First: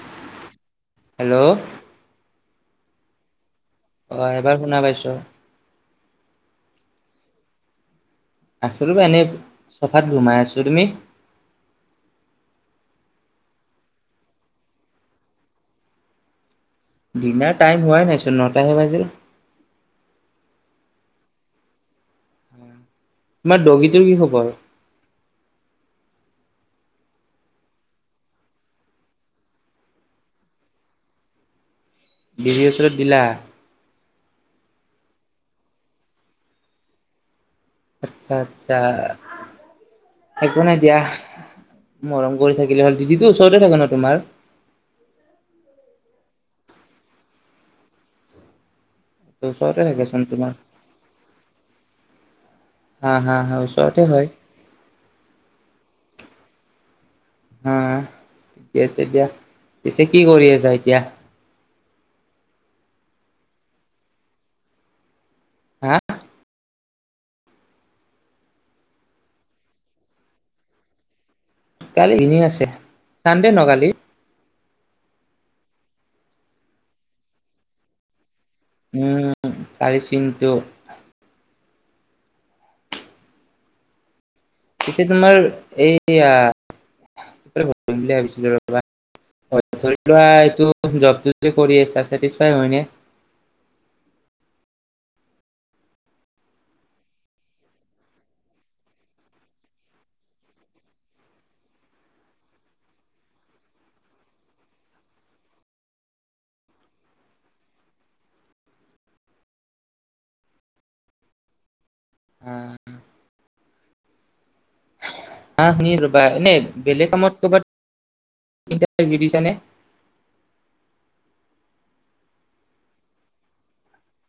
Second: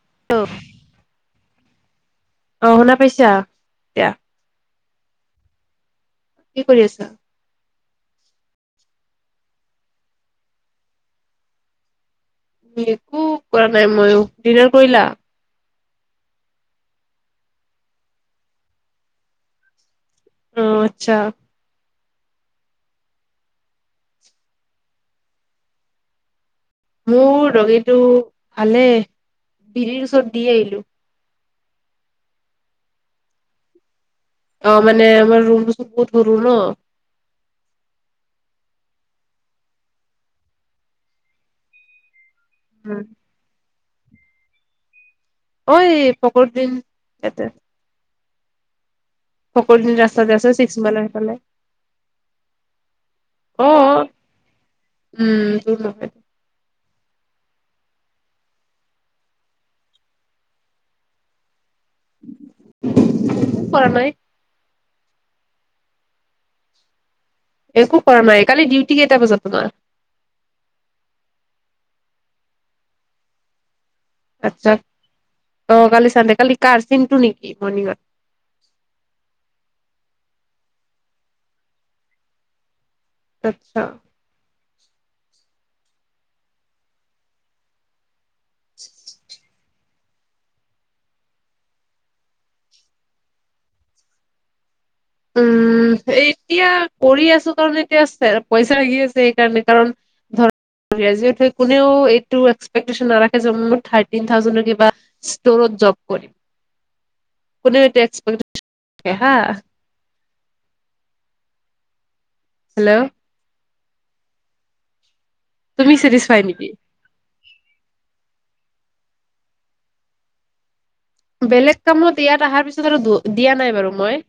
[unintelligible] Hello অ শুনা পাইছা এতিয়া অ এবাৰ শুনা পাইছো কি কৰি আছা [unintelligible] চফাত ঘুমাই আছো তুমি একো কৰা নাই মইো ডিনাৰ কৰিলা দিনাৰ টাইম হোৱাই নাইচোন নটাহে বাজিল অ আচ্ছা তোমাৰ ডগীটোৰ কি খবৰ মোৰ দগীটো ভালে বিৰিৰ ওচৰত দি আহিলো বিজিৰ ওচৰত দিলা অ মানে আমাৰ ৰুম টো বহুত সৰু ন আচ্ছা আচ্ছা একো নাই দিয়া মৰম কৰি থাকিলে হ'ল উম [unintelligible] ওচৰতে থাকো ন তোমাৰ ঐ পকৰ দিন এতে সকলো ওচৰতে দিন থাকেচোন ৰাস্তাতে আছে তোমাৰ ছিক্স মাইলাৰ সেইফালে হা হা হা অ ওচৰতে হয় অ উম নহয় হা ঠিকে আছে দিয়া পিছে কি কৰি আছা এতিয়া একো কৰা নাই হা একো কৰা নাই কালি ডিউটি কেইটা বজাত তোমাৰ কালি ইভিনিং আছে চানডে ন কালি আচ্ছা অ কালি চানদে কালি কাৰ চিনটো নেকি মৰ্নিঙত উম তাৰেই চিন্তু আচ্ছা এটিয়া তোমাৰ এইয়া বুলি ভাবিছিলো ৰবা ধৰি লোৱা এই যত ডিউটি কৰি আছা চেইছফাই নে? [unintelligible] উম এতিয়া কৰি আছো কাৰণ এতিয়া পইচা লাগি আছে সেইকাৰণে কাৰণ ধৰ আজি কালি কোনেও এইটো এক্সটেপটেচন নাৰাখে যে মোৰ থাৰ্টি থাউজেণ্ড টো কিবা স্তৰত জব কৰিম [unintelligible] কোনে এতি এক্সপে্ট হা হেল্ল' [unintelligible] আহ তুমি শুনি ৰবা চেটিছফাই এনে নেকি? বেলেগ কামত কৰ'বাত [unintelligible] বেলেগ কামত ইয়াত অহাৰ পিছত আৰু দিয়া নাই বাৰু মই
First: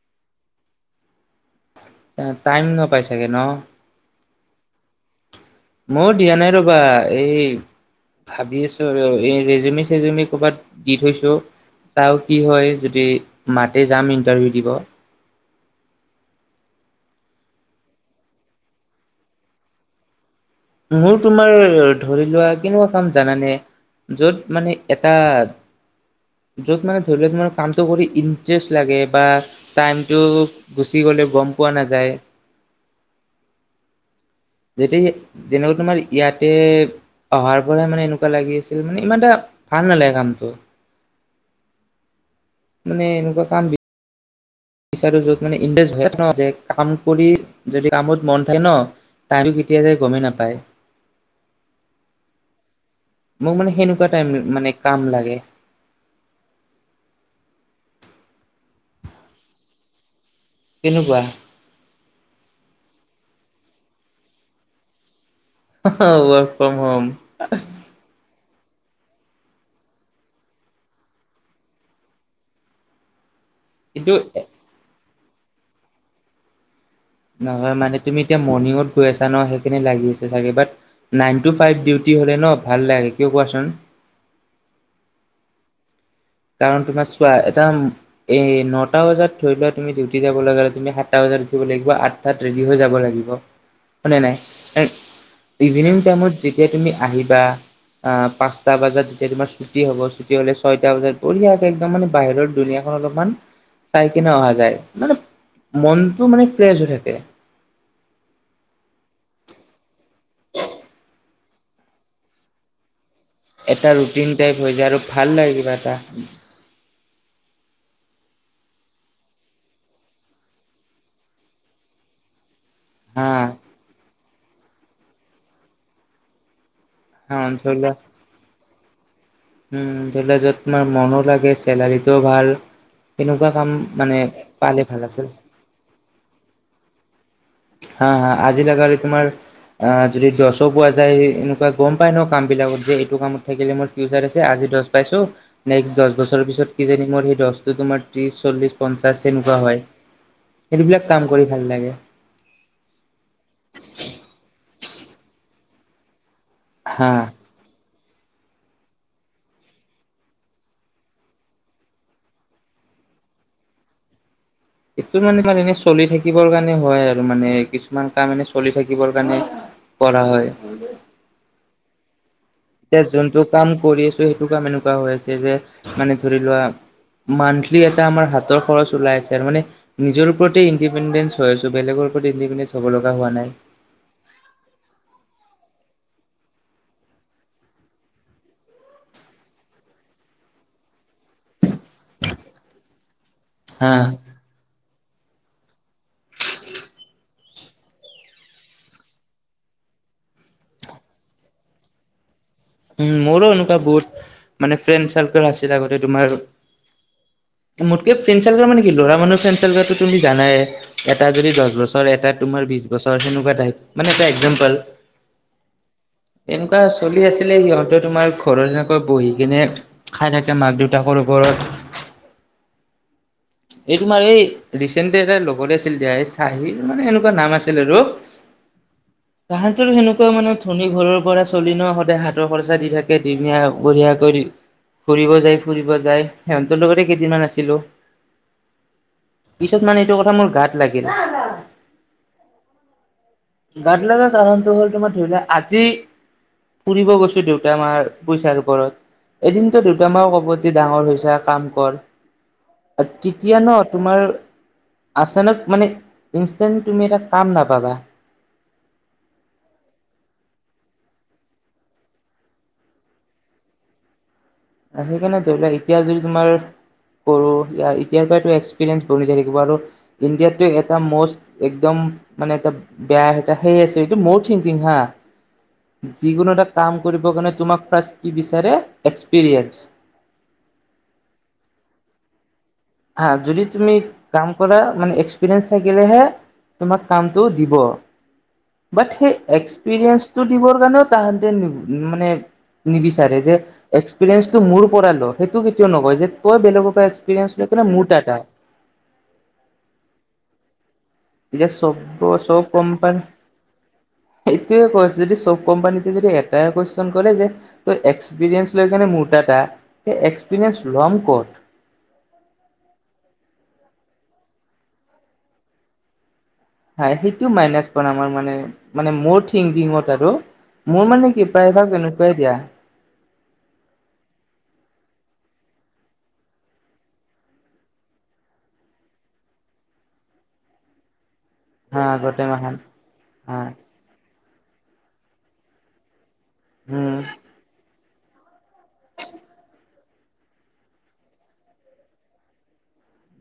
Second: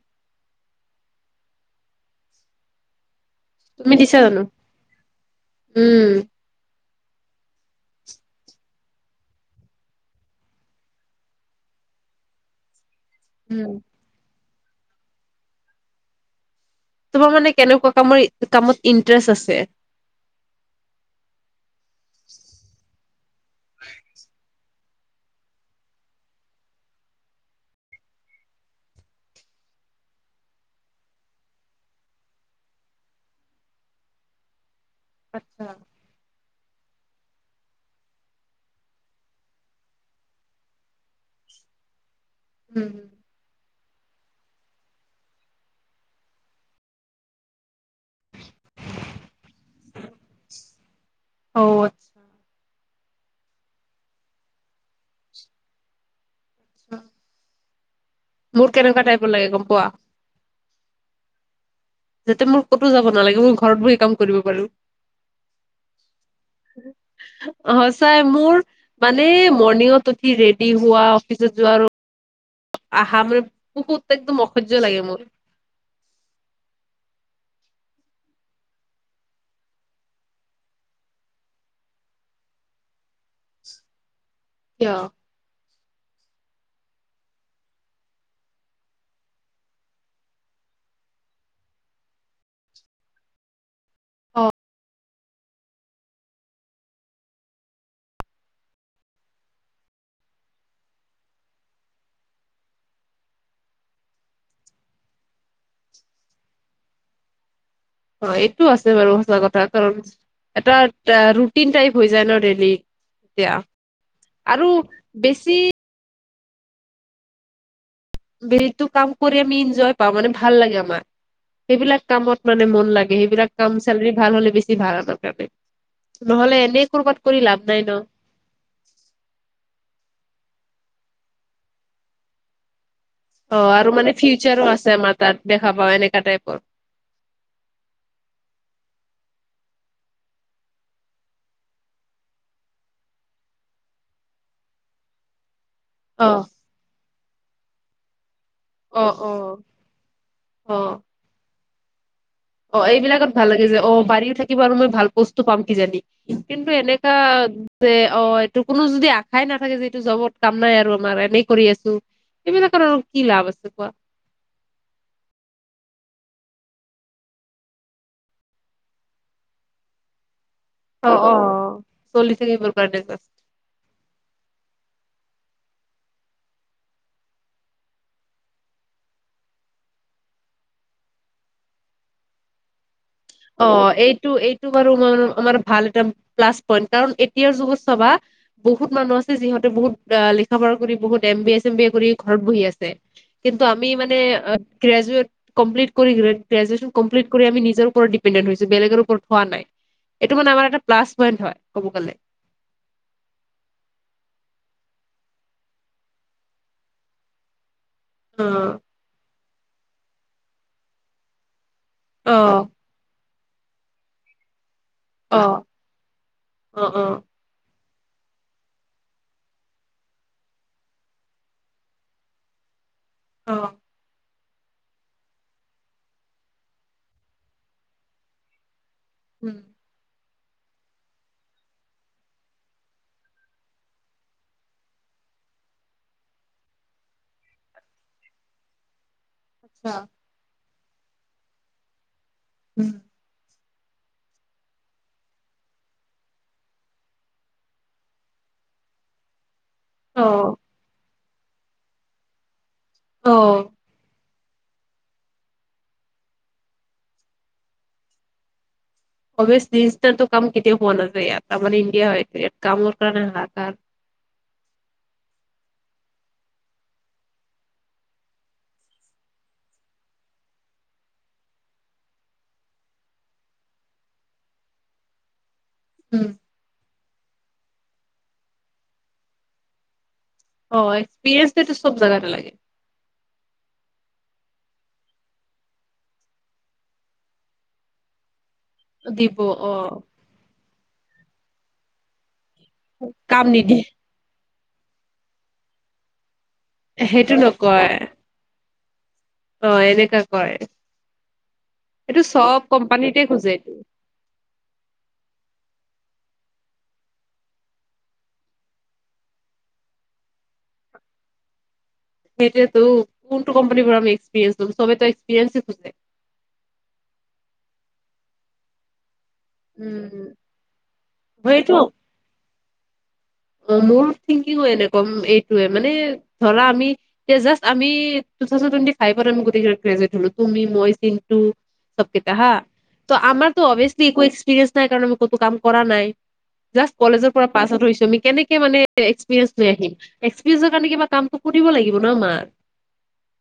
টাইম নাপাইছো তুমি দিছা জানো উম, ময় দিয়া নাই ৰবা এই ভাবি আছো আৰু এই ৰেজমি চেজমি কৰ'বাত দি থৈছো চাও কি হয় যদি উম, মাতে যাম ইন্টাৰভিউ দিব তোমাৰ মানে কেনেকুৱা কামৰ কামত ইন্টাৰেষ্ট আছে মোৰ তোমাৰ ধৰি লোৱা কেনেকুৱা কাম জানানে য'ত মানে এটা য'ত মানে ধৰি ল কামটো কৰি ইটষ্ট লাগে বা টাইটো গুি গ গম পোৱা নাযায় যেতিয়া আচ্ছা, যেনেকুৱা তোমাৰ ইয়াতে অহাৰ পৰা মানে এনেকুৱা লাগি আছিল মানে ইমান এটা ভাল নালাগে কামটো উম, মানে এনেকুৱা কাম বিচাৰো যত মানে ইনকাম কৰি যদি কামত মন থাকে ন টাইম কেতিয়া যায় গমেই নাপায় অ', আচ্ছা, মোক মানে সেনেকুৱা টাইম মানে কাম লাগে অ মোৰ কেনেকুৱা টাইপৰ লাগে গম পোৱা কেনেকুৱা যাতে মোৰ ক'তো যাব নালাগে মই ঘৰত বহ সেই কাম কৰিব পাৰো ৱৰ্ক ফ্ৰম হোম অ সচাই মোৰ মানে মৰ্ণিঙত উঠি ৰেডি হোৱা অফিচত যোৱা আৰু আহা মানে কিন্তু বহুত একদম অসহ্য লাগে মোৰ নহয় মানে ন ভাল লাগে কিয় কোৱাচোন কিয় কাৰণ তোমাৰ চোৱা এটা এই নটা বজাত ধৰি লোৱা তুমি ডিউটি যাব লগা তুমি সাতটা বজাত উথিব লাগিব ৰেডি হৈ যাব লাগিব হয় নে অ নাই ইভিনিং টাইমত যেতিয়া তুমি আহিবা অ পাঁচটা বজাত এতিয়া তোমাৰ ছুটি হ'ব ছুটি হলে ছয়টা বজাত, বৰিয়াকে একদম মানে বাহিৰৰ দুুনীয়াখন অলপমান চাই কিনে অহা যায় মানে, মনটো মানে ফ্ৰেছ হৈ থাকে। অ এইটো আছে বাৰু হঁচা কথা কাৰণ, এটা ৰুটিন টাইপ হৈ যায় ন ডেলি এটা ৰুটিন টাইপ হৈ যায় আৰু ভাল বেছি লাগে কিবা এটা, যটো কাম কৰি আমি এনজয় পাওঁ মানে ভাল লাগে আমাৰ সেইবিলাক কামত, মানে মন লাগে হা সেইবিলাক কাম চালৰি ভাল হ'লে বেছি ভাল আমাৰ কাৰণে নহ'লে এনে, কুৰপাত হা কৰি লাভ নাই অঞ্চল ন উম ধৰি লোৱা যত তোমাৰ মনো লাগে চেলাৰীটোও ভাল, তেনেকুৱা অ কাম আৰু মানে ফিউচাৰো পালে আছে ভাল আমাৰ আছিল। তাত দেখা পাও এনেকা টাইপৰ হা হা আজি লাগালি তোমাৰ অ যদি দহো পোৱা যায় এনেকুৱা গম পাই ন কাম বিলাকত যে এইটো কামত থাকিলে মোৰ ফিউচাৰ আছে আজি দহ পাইছো নেক্সট দহ বছৰৰ অ পিছত কিজানি মোৰ সৈই দহ টো তোমাৰ ত্ৰিছ, চল্লিশ অ পঞ্চাশ অ সেনেকুৱা হয় অ সেইবিলাক কাম কৰি ভাল লাগে। অ এইবিলাকত ভাল লাগে যে অ বাৰী থাকিব আৰু মই ভাল বস্তু পাম কি জানি কিন্তু হা এনেকা যে অ এইটো কোনো যদি আশাই নাথাকে যে এইটো জবত কাম নাই আৰু আমাৰ এনেই কৰি আছো। এইবিলাকাক কি লাভ আছে কোৱা। সটো মানে ত এনে চলি থাকিবৰ কাৰণে হয় আৰু মানে কিছুমান কাম এনে চলি থাকিবৰ কাৰণে, কৰা হয়। অ' অ' চলিছে, এতিয়া যোনটো কাম কৰি আছো সেইটো কাম এনেকুৱা হৈ আছে যে মানে ধৰি লোৱা। মানন্থলি এটা আমাৰ হাতৰ খৰচ ওলাই আছে আৰু মানে নিজৰ ওপৰতে ইণ্ডিপেণ্ডেন্ঞ্চ হৈ আছো বেলেগৰ। ইনদিস্পছ হ'ব লগা হোৱা নাই অ এইটো এইটো বাৰু মান আমাৰ ভাল এটা, প্লাছ পইন্ট কাৰণ এতিয়াৰ যুগত চবা বহুত মানুহ আছে যিহঁতে বহুত লিখা পঢা কৰি বহুত, এই B S same B S কৰি ঘৰত বহিয়েই আছে কিন্তু আমি হা মানে গ্ৰেজুৱেট কমপ্লিট কৰি গ্ৰেজুৱেট নিজৰ ঘৰতে বহি আছো। বেলগৰ ওপৰত হোৱা নাই এই টো মানে প্লাছ পইন্ট হয় ক'ব গ'লে, উ মোৰো এনেকুৱা বহুত মানে ফ্ৰেণ্ড চাৰ্কেল আছিল আগতে তোমাৰ, মোতকে অ ফেঞ্চেলগাৰ মানে কি লৰা মানুহ ফ্ৰেঞ্চেলগাৰটো তুমি জানাই এটা যদি দহ বছৰ। এটা অ তোমাৰ বিশ বছৰ সেনেকুৱা টাইপ মানে এটা একজাম্পল, আহ অ' অ' চলি আছিলে সিহঁতে তোমাৰ ঘৰত যেনেকৈ বহি কিনে খাই থাকে মাক দেউতাকৰ ওপৰত, অ এইটো মাৰে ৰিচেণ্টলি এটা লগতে আছিল দা চাহিৰ মানে এনেকুৱা নাম আছিল আৰু উম তাহাঁতো সেনেকুৱা মানে ধনী ঘৰৰ পৰা চলি ন সদায় হাত, খৰচা দি থাকে দুমীয়া বঢ়িয়া কৰি ফুৰিব যায় ফুৰিব যায় সিহঁতৰ লগতে কেইদিনমান আছিলো। পিছত আচ্ছা মানে এইটো কথা মোৰ গাত লাগিল উম! গাটল যে কাৰণ ত ব'লটো মই থেউলে আজি ফুৰিব গৈছো দেউতা আমাৰ পইচাৰ ওপৰত এদিনতো দুত অ মাও কব যে ডাঙৰ হৈছে কাম কৰ, অ তেতিয়া ন তোমাৰ আচানক মানে ইনেণ্ট তুমি এটা কাম নাপাবা। অাৰটো কাম কেতিয়া হোৱা নাযায়য় আমাৰ ইণ্ডিয়া হয় ইয়াত কামৰ কাৰণে হাহাক সেইকাৰণে ধৰি লোৱা এতিয়া যদি তোমাৰ কৰো এতিয়াৰ পৰাো এক্সপিৰিয়েঞ্চ বনায় থাকিব আৰু ইণ্ডিয়াত এটা মষ্ট একদম, মানে এটা বেয়া সেই আছে এইটো মোৰ থিংকিং হা উম যোনো কাম কৰিব কাৰ অ এক্সপে চব জাগাটা লাগে হা যদি তুমি কাম কৰা মানে এক্সপৰিিয়েস থাকিলেহে তোমাক কামটো দিব বাট সেই দিব অ এক্সপিৰিয়েঞ্চটো দিবৰ কাৰণেও তাহাঁতে মানে নিবিচাৰে কাম যে নিদিয়ে এক্সপিৰিয়েন্ঞ্চটো মোৰ পৰা ল সেইটো কেতিও নহয় যে তই বেলেগৰ পৰা সেইটো এক্সপিৰিয়েন্ঞ্চ নে নকয় মোটাটা অ এনেককা কয় এতিয়া চব এইটো চব কোম্পানীতে কোম্পানী খোজে এইটো এইটোয়ে কৈছ যদি চব কোম্পানী এ্ ল ম এটা এক্ে কমকট সেইতিয়ো কোনটো কোম্পানীৰ এক্সপৰিেঞ্চো চবো এক্সপৰিেঞ্চ খজে হয় সেইটো মাইনাচ কৰা আমাৰ মানে মানে ম থংকিঙ উম মোৰ মানে ক প্ৰ সেইটো এভাগ এনেকুৱাই দিয়া অ মোৰ থিংকিংো এনেকুৱা এইটোয়ে মানে ধৰা আমি এ জাষ্ট আমি ু থাউডুৱেট ফাইভত আি গেই গ্ৰেজেটল তুম মইং চবকেইটা আগতে হা মাহান ত আাৰো হা অভিয়লি ঠিক আছে নাই কাৰণ ম কতো কাম কৰা নাই জাষ্ট উম কলেজৰ পৰা পাছ আউট হৈছো ম কেনেকে মানে এক্সপিৰিয়েঞ্চ লৈ আহিম এক্সপিৰিয়েঞ্চৰ কাৰণে কিবা কামটো কৰিব লাগিব ন মাক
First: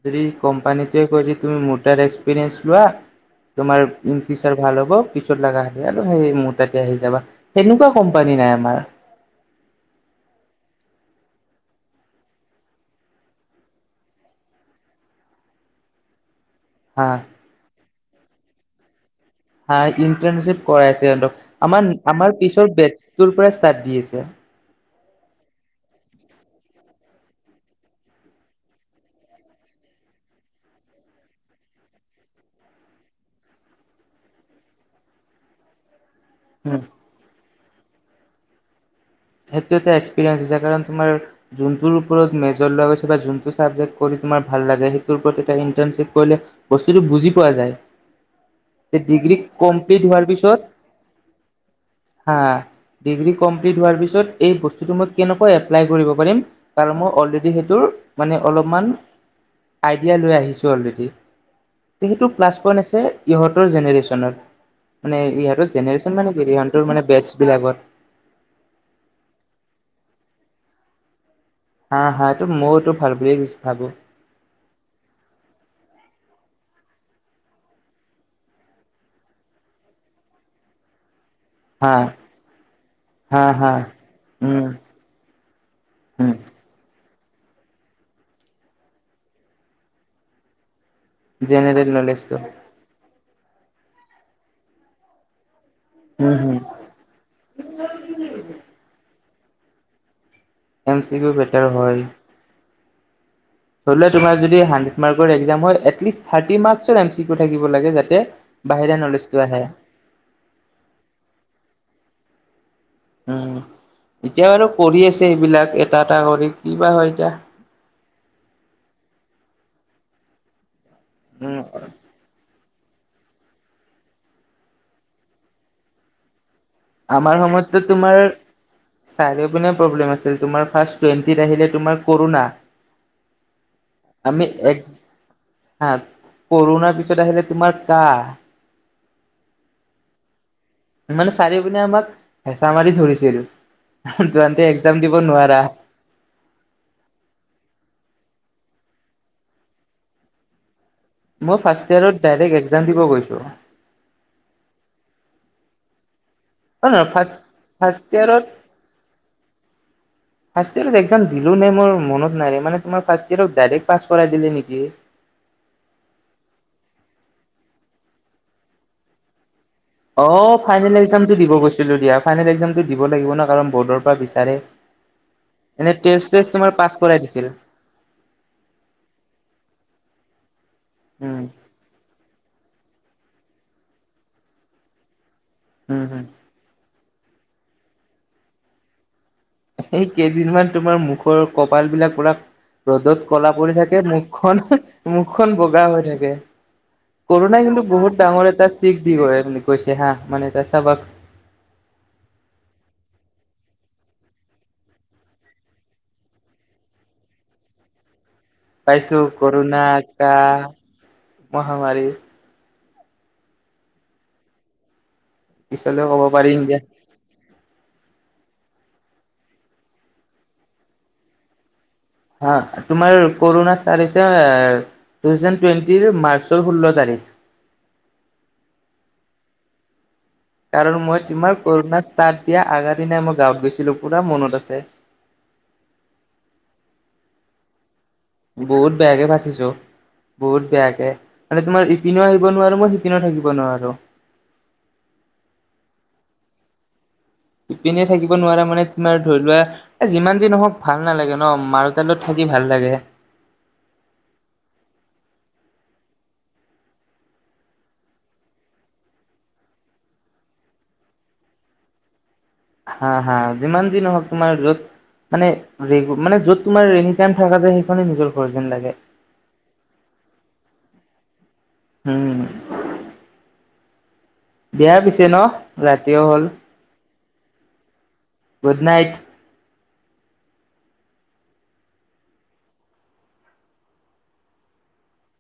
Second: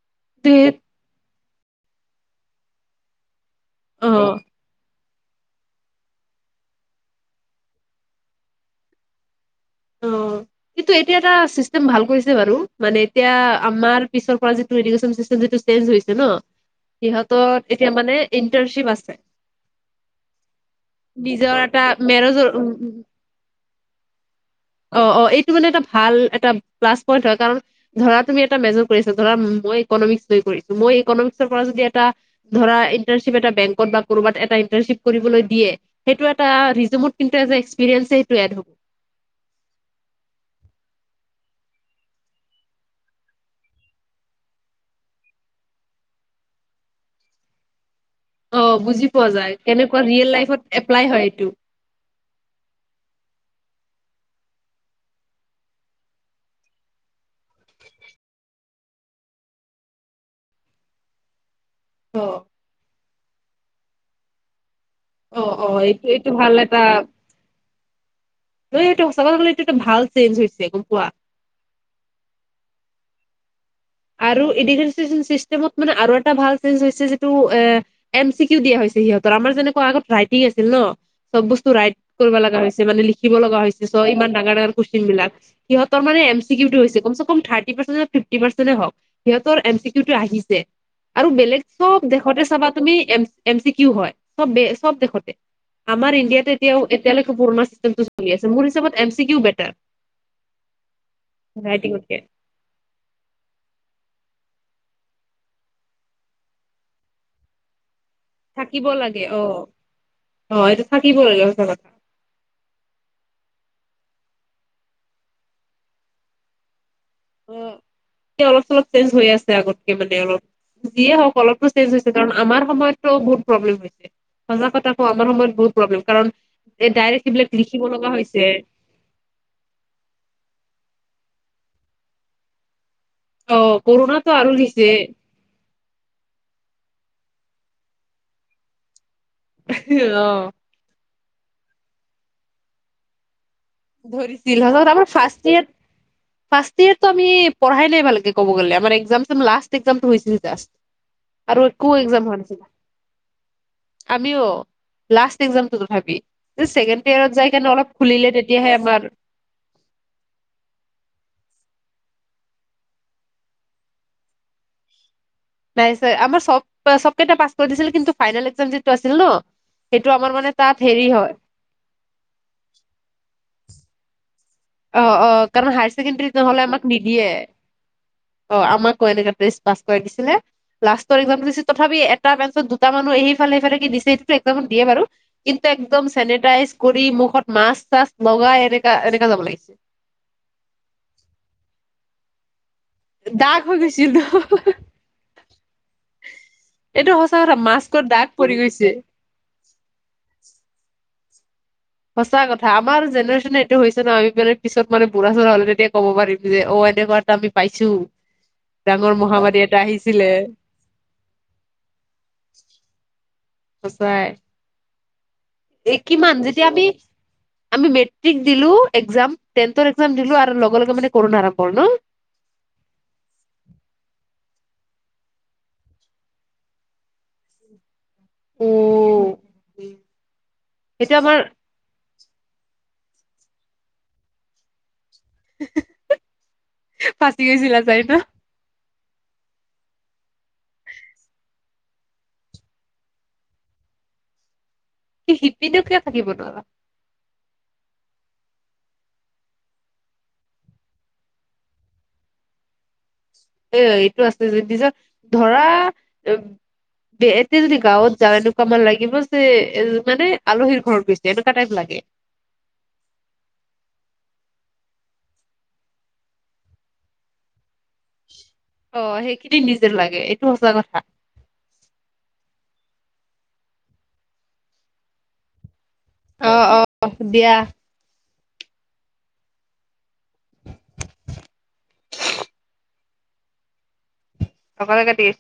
য কম্পানীটোে ক তুমি মটাৰ এক্সপিৰিন্ লোৱা তোমাৰ অ ইন ফিউচাৰ ভাল হ'ব পিছত লগা আৰু সেই মোৰ তাতে আহি যাবা তেেনেকুৱা কোম্পানী নাই আমাৰ অ কিন্তু এতিয়া এটা চিষ্টেম ভাল কৰিছে বাৰু মানে এতিয়া আমাৰ পিছৰ পৰা যিটোডেশন চিষ্ট যি হৈছে ন হা সিহঁত এতিয়া মানে ইণ্টাৰশ্বিপ আছে হা ইণ্টাৰ্ণশ্বিপ কৰাইছে সিহতক নিজৰ এটা আমাৰ আমাৰ পিছৰ মেৰজৰ বেৰ পৰা চাত দি আছে অ অ এইটো মানে এটা ভাল এটা প্লাছ পইন্ট হয় কাৰণ ধৰা তুমি এটা মেজ কৰিছা ধৰাই যদি এটা ধৰা ইন্টাৰ্ণশ্বিপ এটা বেংকত বা ক'ৰবাত এটা ইন্টাৰ্ণশ্বিপ কৰিবলৈ দিয়ে সেইটো এটা উম ৰিজুমত কিন্তু এজ এ এক্সপিৰিয়েঞ্চ সেইটো এড হ'ব। সেইটো এটা এক্সপিৰিয়েঞ্চ হৈছে কাৰণ তোমাৰ যোনটোৰ ওপৰত মেজৰ লোৱা গৈ হৈছে বা যোনটো ছাবজেক্ট কৰি তোমাৰ ভাল ভাল লাগে সেইটোৰ ওপৰত এতিটা ইণ্টাৰ্ণশ্বিপ কৰিলে বস্তুতটো বুজি পোৱা যায় অ যে বুজি পোৱা ডিগ্ৰী যায় কমপ্লিট কেনেকুৱা হোৱাৰ ৰিয়েল পিছত লাইফত এপ্লাই হয় এইটো হা ডিগ্ৰী কম এপ্লাই কৰিব পাৰিম কাৰণ মই অলৰেডি সেইটোৰ মানে অলপমান আইডিয়া লৈ আহিছোঁ অলৰেডি সেইটো অ', প্লাছ পইণ্ট আছে ইহঁতৰ জেনেৰেশ্যনত মানে অ', ইহঁতৰ অ', এইটো জেনেৰেশ্যন এইটো মানে কি ভাল এটা ইহঁতৰ মানে বেটছ বিলাকত চ গলে এইটোটা ভাল চেঞ্জ হৈছে গম পোৱা হা হা তটো মইওতো ভাল বুলে কুজছো আৰু এডিেমত মানে আৰু এ এটা ভাল চেজ হৈছে যিটো এ এম চি কিউ দিয়া হৈছে সিহঁতৰ আমাৰ যেনেকুৱা আগত ৰাইটিং আছিল ন চব বস্তু হা ৰাইট কৰিব লগা হৈছে মানে লিখিব হা লগা হা হৈছে চব ইমান ডাঙৰ উম ডাঙৰ কুৱেশন বিলাক সিহঁতৰ মানে উম হৈছোৰিটি পাৰ্চে হক সৰ এম চিউটো আহিছে আৰু বেলেগ জেনেৰেল চব নলেজটো দেশতে চাবা তুমি এম চি কিউ হয় চব চব দেশতে আমাৰ উম ইণ্ডিয়াতে হম এতিয়াও এতিয়ালৈকে পুৰণািষ্টেমটো চলি আছে মোৰ হিচাপত M C better M C পউ বেটাৰ হয় ৰাইটিঙতকে ধৰি ল তোমাৰ যদি হাডে মাৰ্ হয়িষ্ট থাৰ্টি ম্ থিব লাগে যাতে থাকিব বাহিৰা লাগে নলেজটো অ আহে অ এইটো থাকিব লাগে সচ কথা উম এতিয়া বাৰু কৰি আছে এইবিলাক এটা এটা কৰি ক বাা হয় এতিয়া। অ', অলপ চলপ চেঞ্জ হৈ আছে আগতকে মানে অলপ যিয়ে হওক উম অলপতো চেঞ্জ হৈছে কাৰণ আমাৰ সময়ত। বহুত প্ৰব্লেম হৈছে সজাগ কতাকো আমাৰ সময়ত বহুত প্ৰব্লেম কাৰণ এ ডাইৰেক্ট মাৰ সেইবিলাক লিখিব লগা সময় হৈছে আহিলে তোমাৰ কৰোণা অ', কৰোণাতো আমি আৰু এক দিছে হা কৰো। তোমাৰ ক আহ! মানে চাৰিও পিনে আমাক হেঁচা মাৰি ধৰিছিলো। ধৰিছিল আমাৰ ফাৰ্ষয় ফাৰ্ষ ইয়টো আমি পঢ়াই লব লাগে। ক'ব গ'লে আম মই আৰু ফাৰ্ষ্ট একো এ ইয়েৰত কাম হোৱা ডাইৰেক্ট নাছিল এক্জাম দিব গৈছো আমিও লাষ্ট এ কাম ি অলপ খিলে ফাৰ্ষয় এক্জাম দিলো নাই মই, মনত নাই মানে তোমাৰ ফাৰ্ষ ইয়ক ডাইৰেক্ট পাছ কৰাইিলে নেকি, নাই ছাৰ আমাৰ চব চব কেই পাছ কৰিছিল কিন্তু ফাইনেল এক্াম যিটো আছিল ন সেইটো অ আমাৰ মানে তাত ফাইনেল হেৰি এক্জাম হয় টো দিব গৈছিলো দিয়া ফাইনেল এক্জাম টো দিব লাগিব ন কাৰণ বৰ্ডৰ পৰা বিচাৰে অ অ কাৰণ এনে হায়াৰ ছেকেণ্ডৰী টেষ্ট চেষ্ট নহলে তোমাৰ আমাক পাছ কৰাই নিদিয়ে। দিছিল অ আমাকো এনে পাছ কৰা দিছিলে লাষ্টৰ একাম উম তথাপি এটা বেঞ্চত তাৰ মানুহ এইেইফালে সেইফালে কি দিছে সটোটো একদম দিয়ে বাৰু কিন্তু একদম উম হম চেনিটাইজ, কৰি মুখত মাছ চাছ লগাই এনেকা এনেকা যাব লাগে। সেই কেইদিনমান তোমাৰ মুখৰ কপাল বিলাক পৰা, ৰ'দত কলা দাগ পৰি হৈ থাকে গৈছিল ন, মুখখন মুখখন বগা হৈ থাকে। এইটো সঁচা কথা কৰোণাই কিন্তু মাস্কত বহুত দাগ ডাঙৰ পৰি এটা গৈছে চিিক দি কৰে বুলি কৈছে হা মানে এ চাবা সঁচা কথা আমাৰ জেনেৰেশ্যন সেইটো হৈছে ন আমি মানে পিত মানে বুঢ়া চুঢ় হলে তেতিয়া ক'ব পাৰি যে অ' তেনেকুৱাটা আমি পাইছো। ডাঙৰ পাইছো মহামাৰী এটা কৰোণা, আহিছিলে কা, মহামাৰী, সঁচাই এক পিছলৈও কি ক'ব পাৰিম মানজতি যে আমি আমি মেট্ৰিক দিলো এক্ামটেন্ৰ এ কাম দিলো আৰু লগে লগে মানে কৰ আৰম্ কৰো ন হা তোমাৰ কৰোণ চ তাৰিছে, টু থাউজেণ্ড টুৱেণ্টিৰ মাৰ্চৰ ষোল্ল তাৰিখ উ! কাৰণ মই তোমাৰ কৰোণা ষ্টাৰট দিয়া আগাৰ দিনাই মই গাঁৱত গৈছিলো পুৰা মনত আছে। ফাচি গৈছিল যায় ন বহুত বেয়াকে ভচিছো। বহুত বেয়াকে মানে তোমাৰ ইপিনেও আহিব নোৱাৰো মই সিপিনেও থাকিব নোৱাৰো। স সিপিনীও কিয় থাকিব নোৱাৰা। ইপিনে থাকিব নোৱাৰা মানে তোমাৰ ধৰি লোৱা এ যিমান যি নহওক ভাল নালাগে ন মাৰু তালত থাকিব। ভাল লাগে। এ এইটো আছে যদিছ ধৰা এতিয়া যদি গাঁৱত যাওঁ এনেকুৱা মান লাগিব যে এ মানে আলহীৰ ঘৰত গৈছে এনেকুৱা টাইপ লাগে। উ! হা হা যিমান যিন নহওক তোমাৰ য'ত মানে মানে যত তোমাৰ এনি টাইম থাককা যে সেই, অ সেইখিনি নিজে লাগে এইটো সঁচা কথা। হম! দিয়াৰ পিছে ন ৰাতিও হল। অ দিয়া। গুড নাইট ত কলে কাটি আছ